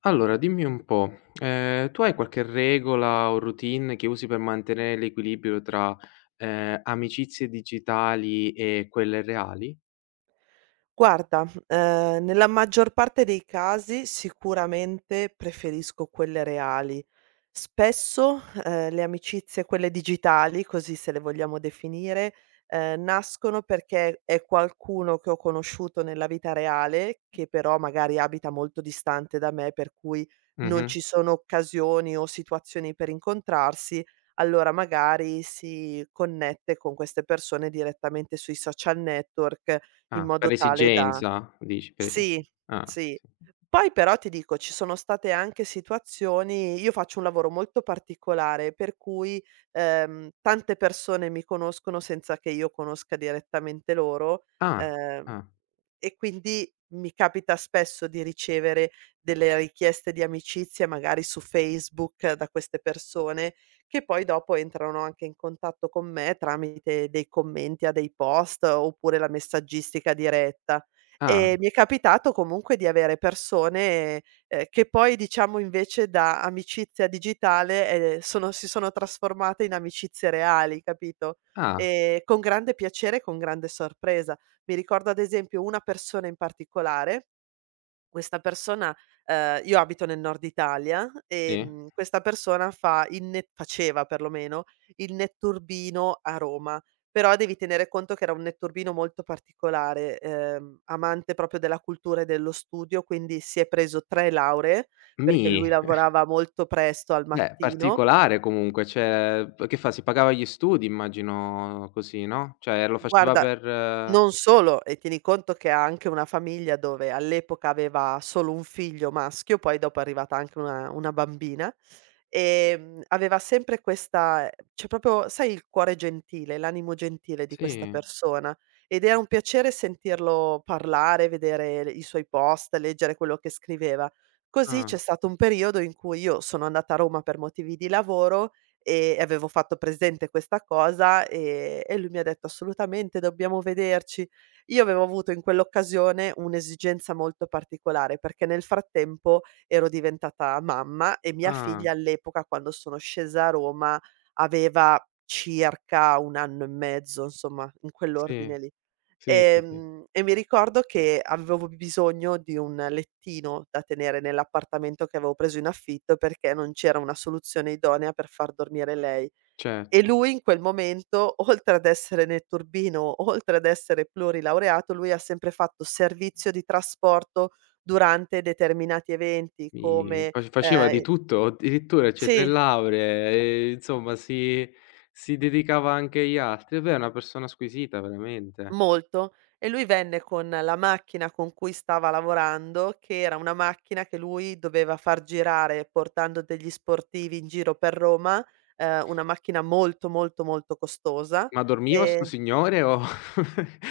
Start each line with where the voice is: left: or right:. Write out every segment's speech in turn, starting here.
left: Allora dimmi un po', tu hai qualche regola o routine che usi per mantenere l'equilibrio tra, amicizie digitali e quelle reali?
right: Guarda, nella maggior parte dei casi sicuramente preferisco quelle reali. Spesso, le amicizie, quelle digitali, così se le vogliamo definire, nascono perché è qualcuno che ho conosciuto nella vita reale, che però magari abita molto distante da me, per cui non
left: Mh-mh.
right: ci sono occasioni o situazioni per incontrarsi, allora magari si connette con queste persone direttamente sui social network in
left: Ah, per
right: modo tale da
left: esigenza dici, per esi
right: sì,
left: ah,
right: sì.
left: sì, sì.
right: Poi però ti dico, ci sono state anche situazioni, io faccio un lavoro molto particolare, per cui, tante persone mi conoscono senza che io conosca direttamente loro,
left: Ah,
right: ehm
left: ah,
right: e quindi mi capita spesso di ricevere delle richieste di amicizia, magari su Facebook, da queste persone, che poi dopo entrano anche in contatto con me tramite dei commenti a dei post, oppure la messaggistica diretta. E
left: ah,
right: mi è capitato comunque di avere persone, che poi diciamo invece da amicizia digitale, sono si sono trasformate in amicizie reali, capito?
left: ah,
right: Con grande piacere e con grande sorpresa. Mi ricordo ad esempio una persona in particolare, questa persona, io abito nel Nord Italia,
left: sì.
right: questa persona fa il ne faceva perlomeno, il netturbino a Roma, però devi tenere conto che era un netturbino molto particolare, amante proprio della cultura e dello studio, quindi si è preso 3 lauree, perché
left: Mì,
right: lui lavorava molto presto al
left: beh,
right: mattino.
left: particolare comunque, cioè p che fa? Si pagava gli studi immagino così, no, cioè lo faceva
right: Guarda,
left: per
right: non solo, e tieni conto che ha anche una famiglia dove all'epoca aveva solo un figlio maschio, poi dopo è arrivata anche una bambina, aveva sempre questa, cioè proprio, sai, il cuore gentile, l'animo gentile di questa
left: sì,
right: persona, ed era un piacere sentirlo parlare, vedere le i suoi post, leggere quello che scriveva. Così c'è
left: ah,
right: stato un periodo in cui io sono andata a Roma per motivi di lavoro e avevo fatto presente questa cosa, e lui mi ha detto: "Assolutamente dobbiamo vederci". Io avevo avuto in quell'occasione un'esigenza molto particolare, perché nel frattempo ero diventata mamma e mia
left: ah,
right: figlia all'epoca, quando sono scesa a Roma, aveva circa 1 anno e mezzo, insomma in
left: sì,
right: quell'ordine lì.
left: sì, sì, sì,
right: E mi ricordo che avevo bisogno di un lettino da tenere nell'appartamento che avevo preso in affitto, perché non c'era una soluzione idonea per far dormire lei.
left: certo.
right: E lui in quel momento, oltre ad essere nel turbino, oltre ad essere plurilaureato, lui ha sempre fatto servizio di trasporto durante determinati eventi
left: Mi
right: come
left: fa Faceva di
right: ehm
left: tutto, addirittura c'è 3
right: sì.
left: lauree e insomma si dedicava anche agli altri. E beh, è una persona squisita veramente.
right: Molto. E lui venne con la macchina con cui stava lavorando, che era una macchina che lui doveva far girare portando degli sportivi in giro per Roma, una macchina molto, molto, molto costosa,
left: Ma dormiva sto
right: ehm
left: signore o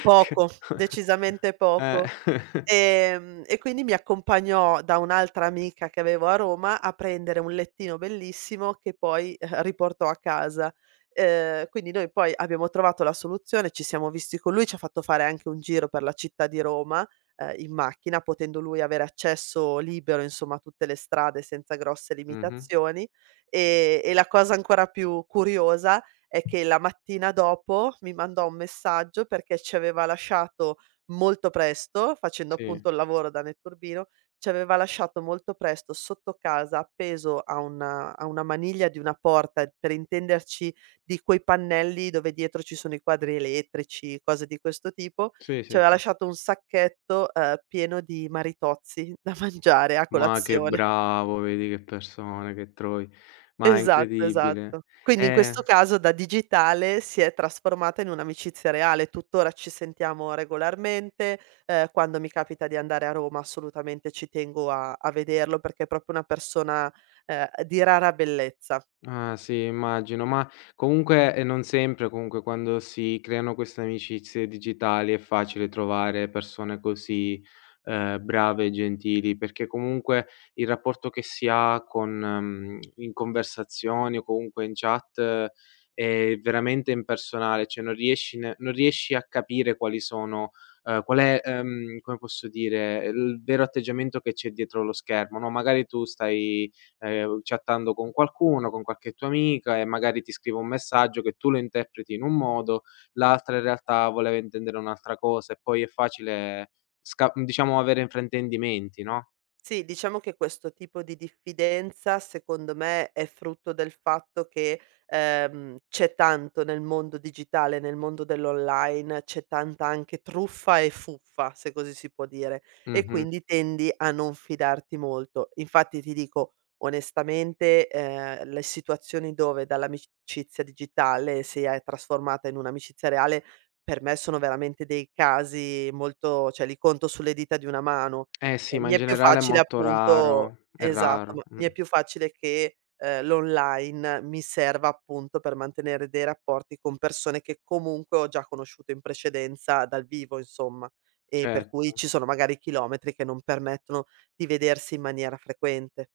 right: poco, decisamente
left: eh.
right: poco. E quindi mi accompagnò da un'altra amica che avevo a Roma a prendere un lettino bellissimo che poi riportò a casa. Quindi noi poi abbiamo trovato la soluzione, ci siamo visti con lui, ci ha fatto fare anche un giro per la città di Roma, in macchina, potendo lui avere accesso libero, insomma, a tutte le strade senza grosse
left: Mh-mh.
right: limitazioni. E la cosa ancora più curiosa è che la mattina dopo mi mandò un messaggio perché ci aveva lasciato molto presto, facendo
left: Sì,
right: appunto il lavoro da netturbino, ci aveva lasciato molto presto sotto casa appeso a una maniglia di una porta, per intenderci di quei pannelli dove dietro ci sono i quadri elettrici, cose di questo tipo,
left: sì,
right: ci
left: sì.
right: aveva
left: Sì.
right: lasciato un sacchetto, pieno di maritozzi da mangiare a
left: Ma che
right: colazione.
left: bravo, vedi che persona, che troi ma è
right: Esatto, esatto.
left: incredibile.
right: Quindi in
left: Eh.
right: questo caso da digitale si è trasformata in un'amicizia reale. Tuttora ci sentiamo regolarmente, quando mi capita di andare a Roma assolutamente ci tengo a vederlo perché è proprio una persona, di rara bellezza.
left: Ah sì, immagino, ma comunque, non sempre, comunque quando si creano queste amicizie digitali è facile trovare persone così, brave e gentili, perché comunque il rapporto che si ha con in conversazioni o comunque in chat è veramente impersonale, cioè non riesci a capire quali sono qual è, come posso dire, il vero atteggiamento che c'è dietro lo schermo, no, magari tu stai chattando con qualcuno, con qualche tua amica e magari ti scrive un messaggio che tu lo interpreti in un modo, l'altra in realtà voleva intendere un'altra cosa e poi è facile sca diciamo avere fraintendimenti, no.
right: Sì, diciamo che questo tipo di diffidenza secondo me è frutto del fatto che, c'è tanto nel mondo digitale, nel mondo dell'online, c'è tanta anche truffa e fuffa, se così si può dire, e
left: Mh-mh.
right: quindi tendi a non fidarti molto. Infatti ti dico onestamente, le situazioni dove dall'amicizia digitale si è trasformata in un'amicizia reale, per me sono veramente dei casi molto, cioè li conto sulle dita di una mano.
left: Eh sì, ma
right: Mi
left: in
right: è più
left: generale è
right: facile,
left: molto
right: appunto.
left: raro, è
right: Esatto,
left: raro,
right: ma
left: mh.
right: mi è più facile che, l'online mi serva appunto per mantenere dei rapporti con persone che comunque ho già conosciuto in precedenza dal vivo, insomma, e per cui
left: Certo.
right: ci sono magari chilometri che non permettono di vedersi in maniera frequente.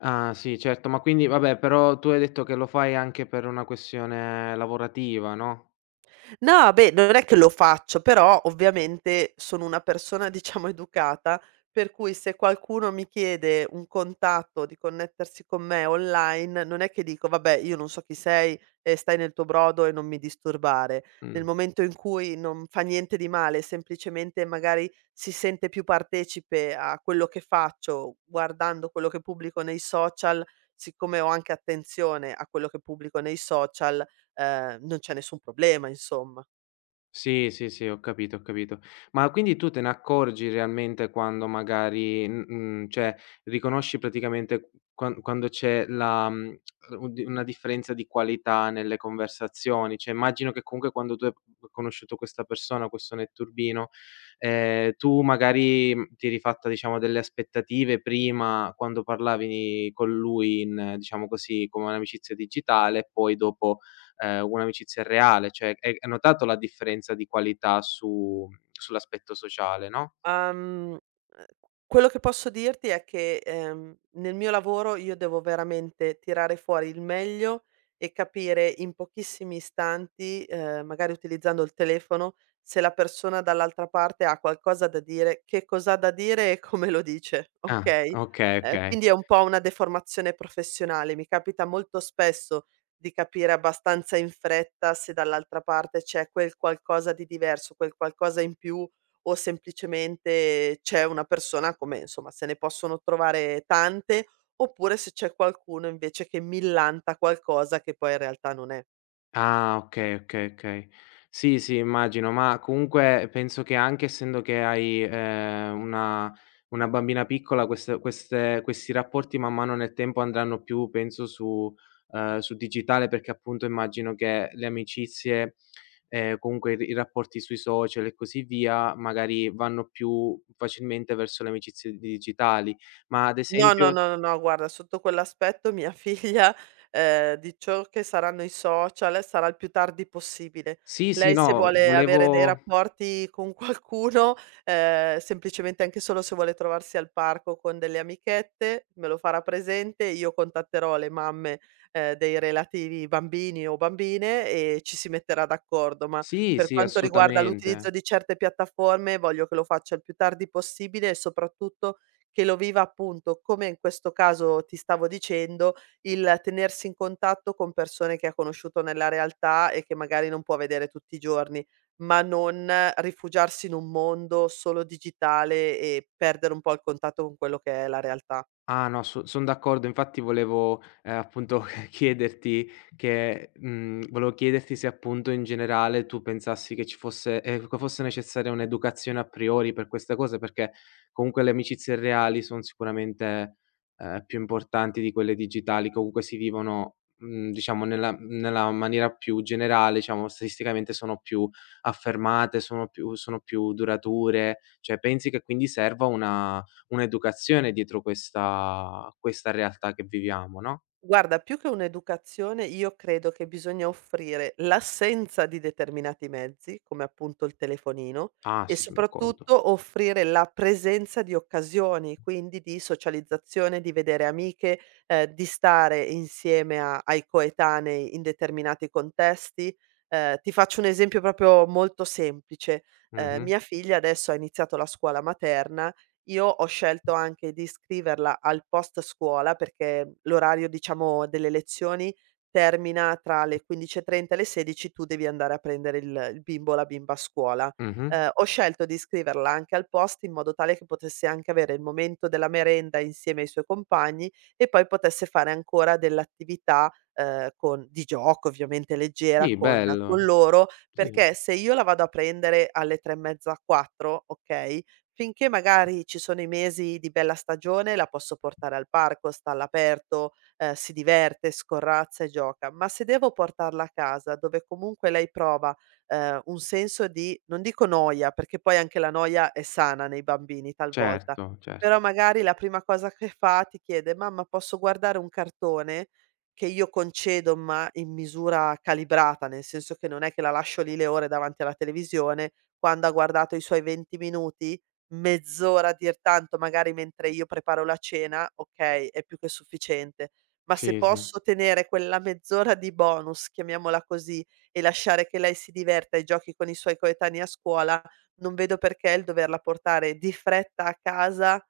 left: Ah sì, certo, ma quindi vabbè, però tu hai detto che lo fai anche per una questione lavorativa, no?
right: No, beh, non è che lo faccio, però ovviamente sono una persona diciamo educata, per cui se qualcuno mi chiede un contatto di connettersi con me online, non è che dico: "Vabbè, io non so chi sei e stai nel tuo brodo e non mi disturbare".
left: Mh.
right: Nel momento in cui non fa niente di male, semplicemente magari si sente più partecipe a quello che faccio guardando quello che pubblico nei social, siccome ho anche attenzione a quello che pubblico nei social, non c'è nessun problema, insomma.
left: Sì, sì, sì, ho capito, ho capito. Ma quindi tu te ne accorgi realmente quando magari, mhmm, cioè riconosci praticamente quando c'è la mhmm, un di una differenza di qualità nelle conversazioni? Cioè immagino che comunque quando tu hai conosciuto questa persona, questo netturbino, tu magari, mhmm, ti eri fatta diciamo delle aspettative prima quando parlavi con lui in diciamo così, come un'amicizia digitale e poi dopo un'amicizia reale, cioè hai notato la differenza di qualità su sull'aspetto sociale, no?
right: Uhm, ehm, quello che posso dirti è che, nel mio lavoro io devo veramente tirare fuori il meglio e capire in pochissimi istanti, magari utilizzando il telefono, se la persona dall'altra parte ha qualcosa da dire, che cos'ha da dire e come lo dice,
left: Ah,
right: okay?
left: okay, okay.
right: Quindi è un po' una deformazione professionale. Mi capita molto spesso di capire abbastanza in fretta se dall'altra parte c'è quel qualcosa di diverso, quel qualcosa in più, o semplicemente c'è una persona, come insomma se ne possono trovare tante, oppure se c'è qualcuno invece che millanta qualcosa che poi in realtà non è.
left: Ah, okay, okay, okay. Sì, sì, immagino, ma comunque penso che anche essendo che hai, una bambina piccola queste questi rapporti man mano nel tempo andranno più penso su sul digitale, perché appunto immagino che le amicizie, comunque i rapporti sui social e così via, magari vanno più facilmente verso le amicizie digitali. Ma ad
right: No, no,
left: esempio
right: no, no, no, guarda, sotto quell'aspetto mia figlia, di ciò che saranno i social, sarà il più tardi possibile.
left: sì, sì,
right: Lei se
left: no,
right: vuole avere dei
left: volevo
right: rapporti con qualcuno, semplicemente anche solo se vuole trovarsi al parco con delle amichette, me lo farà presente, io contatterò le mamme, dei relativi bambini o bambine e ci si metterà d'accordo, ma
left: sì,
right: per
left: sì,
right: quanto riguarda l'utilizzo
left: assolutamente.
right: di certe piattaforme voglio che lo faccia il più tardi possibile e soprattutto che lo viva appunto, come in questo caso ti stavo dicendo, il tenersi in contatto con persone che ha conosciuto nella realtà e che magari non può vedere tutti i giorni, ma non rifugiarsi in un mondo solo digitale e perdere un po' il contatto con quello che è la realtà.
left: Ah no, son d'accordo. Infatti volevo, appunto chiederti che mhmm, volevo chiederti se appunto in generale tu pensassi che ci fosse che fosse necessaria un'educazione a priori per queste cose, perché comunque le amicizie reali son sicuramente, più importanti di quelle digitali, comunque si vivono, mhmm, diciamo nella maniera più generale, diciamo statisticamente sono più affermate, sono più durature. Cioè pensi che quindi serva una un'educazione dietro questa realtà che viviamo, no.
right: Guarda, più che un'educazione io credo che bisogna offrire l'assenza di determinati mezzi, come appunto il telefonino,
left: Ah
right: e
left: sì, son d'accordo.
right: soprattutto offrire la presenza di occasioni, quindi di socializzazione, di vedere amiche, di stare insieme a ai coetanei in determinati contesti. Ti faccio un esempio proprio molto semplice:
left: Mh-mh.
right: mia figlia adesso ha iniziato la scuola materna, io ho scelto anche di iscriverla al post scuola, perché l'orario, diciamo, delle lezioni termina tra le 15:30 e trenta e le 16, tu devi andare a prendere il bimbo o la bimba a scuola.
left: Mh-mh.
right: Ho scelto di iscriverla anche al post in modo tale che potesse anche avere il momento della merenda insieme ai suoi compagni e poi potesse fare ancora dell'attività, con di gioco ovviamente leggera
left: Sì,
right: con
left: bello.
right: con loro,
left: Sì,
right: perché se io la vado a prendere alle 3 e mezza, 4, okay. Finché magari ci sono i mesi di bella stagione la posso portare al parco, sta all'aperto, si diverte, scorrazza e gioca, ma se devo portarla a casa dove comunque lei prova, un senso di, non dico noia, perché poi anche la noia è sana nei bambini talvolta,
left: certo, cer
right: però magari la prima cosa che fa ti chiede: "Mamma, posso guardare un cartone?" Che io concedo, ma in misura calibrata, nel senso che non è che la lascio lì le ore davanti alla televisione, quando ha guardato i suoi 20 minuti, mezz'ora a dir tanto, magari mentre io preparo la cena, okay, è più che sufficiente. Ma se
left: Sì, sì.
right: posso tenere quella mezz'ora di bonus, chiamiamola così, e lasciare che lei si diverta e giochi con i suoi coetanei a scuola, non vedo perché il doverla portare di fretta a casa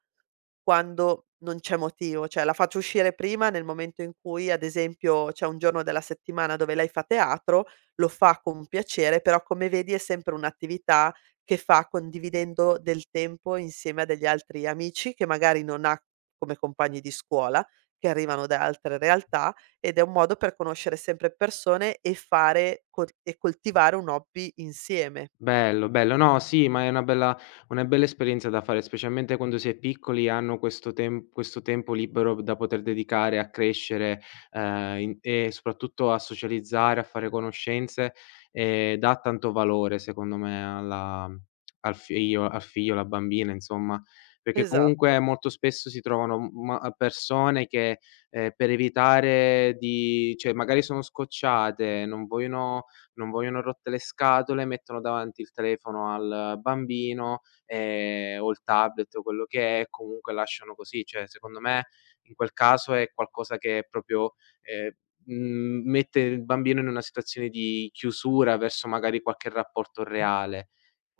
right: quando non c'è motivo, cioè la faccio uscire prima nel momento in cui, ad esempio, c'è un giorno della settimana dove lei fa teatro, lo fa con piacere, però come vedi è sempre un'attività che fa condividendo del tempo insieme a degli altri amici che magari non ha come compagni di scuola, che arrivano da altre realtà ed è un modo per conoscere sempre persone e fare coltivare un hobby insieme.
left: Bello, bello. No, sì, ma è una bella esperienza da fare, specialmente quando si è piccoli e hanno questo tem questo tempo libero da poter dedicare a crescere, in e soprattutto a socializzare, a fare conoscenze, dà tanto valore secondo me alla al figlio, alla bambina insomma, perché
right: Esatto.
left: comunque molto spesso si trovano m ma persone che, per evitare di cioè magari sono scocciate, non vogliono rotte le scatole, mettono davanti il telefono al bambino, o il tablet o quello che è, e comunque lasciano così. Cioè, secondo me in quel caso è qualcosa che proprio, ehm, mette il bambino in una situazione di chiusura verso magari qualche rapporto reale.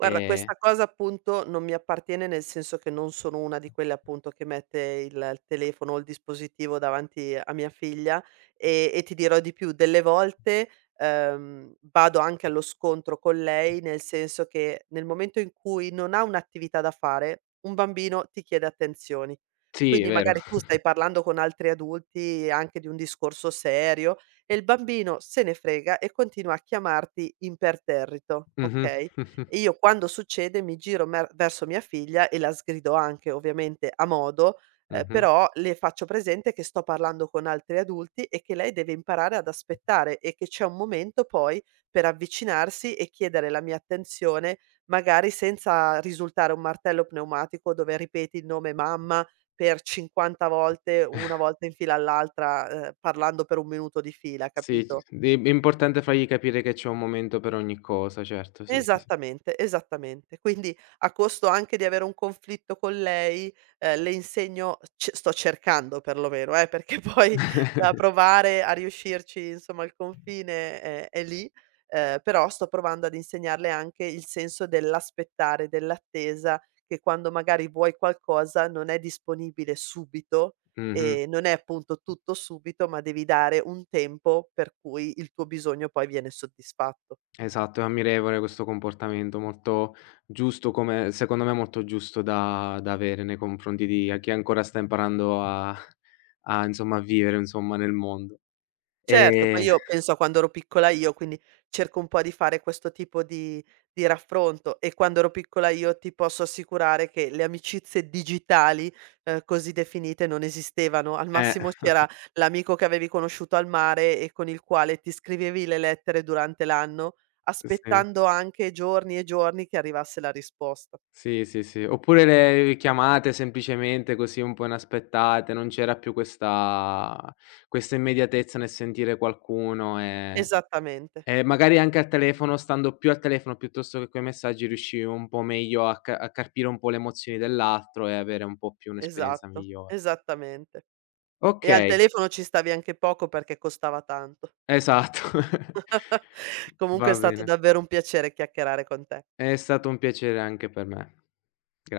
right: Guarda, questa cosa appunto non mi appartiene, nel senso che non sono una di quelle appunto che mette il telefono o il dispositivo davanti a mia figlia, e ti dirò di più, delle volte, vado anche allo scontro con lei, nel senso che nel momento in cui non ha un'attività da fare, un bambino ti chiede attenzioni.
left: sì, è
right: Quindi
left: vero.
right: magari tu stai parlando con altri adulti anche di un discorso serio e il bambino se ne frega e continua a chiamarti imperterrito,
left: Mh-mh.
right: okay?
left: Mh-mh.
right: E io quando succede mi giro mer verso mia figlia e la sgrido anche, ovviamente a modo, però le faccio presente che sto parlando con altri adulti e che lei deve imparare ad aspettare e che c'è un momento poi per avvicinarsi e chiedere la mia attenzione, magari senza risultare un martello pneumatico dove ripeti il nome mamma per 50 volte, una volta in fila all'altra, parlando per 1 minuto di fila,
left: Sì, c
right: capito?
left: di è importante fargli capire che c'è un momento per ogni cosa, certo, sì, sì, sì.
right: Esattamente, esattamente. Quindi a costo anche di avere un conflitto con lei, le insegno c sto cercando perlomeno, perché poi, da provare a riuscirci, insomma, il confine è lì, però sto provando ad insegnarle anche il senso dell'aspettare, dell'attesa, che quando magari vuoi qualcosa non è disponibile subito,
left: Mh-mh.
right: e non è appunto tutto subito, ma devi dare un tempo per cui il tuo bisogno poi viene soddisfatto.
left: Esatto, è ammirevole questo comportamento, molto giusto come secondo me molto giusto da avere nei confronti di a chi ancora sta imparando a insomma a vivere insomma nel mondo.
right: Certo, poi
left: Ehm,
right: io penso a quando ero piccola io, quindi cerco un po' di fare questo tipo di raffronto, e quando ero piccola io ti posso assicurare che le amicizie digitali, così definite non esistevano. Al
left: eh,
right: massimo c'era l'amico che avevi conosciuto al mare e con il quale ti scrivevi le lettere durante l'anno,
left: sì.
right: aspettando anche giorni e giorni che arrivasse la risposta.
left: Sì, sì, sì. Oppure le chiamate semplicemente così un po' inaspettate, non c'era più questa questa immediatezza nel sentire qualcuno e
right: Esattamente,
left: Magari anche al telefono, stando più al telefono piuttosto che coi messaggi, riuscivi un po' meglio a ca a carpire un po' le emozioni dell'altro e avere un po' più un'esperienza
right: esatto,
left: migliore.
right: esattamente. E al
left: Okay,
right: telefono ci stavi anche poco perché costava tanto.
left: esatto.
right: Comunque è
left: Va
right: stato
left: bene.
right: davvero un piacere chiacchierare con te.
left: È stato un piacere anche per me. Gra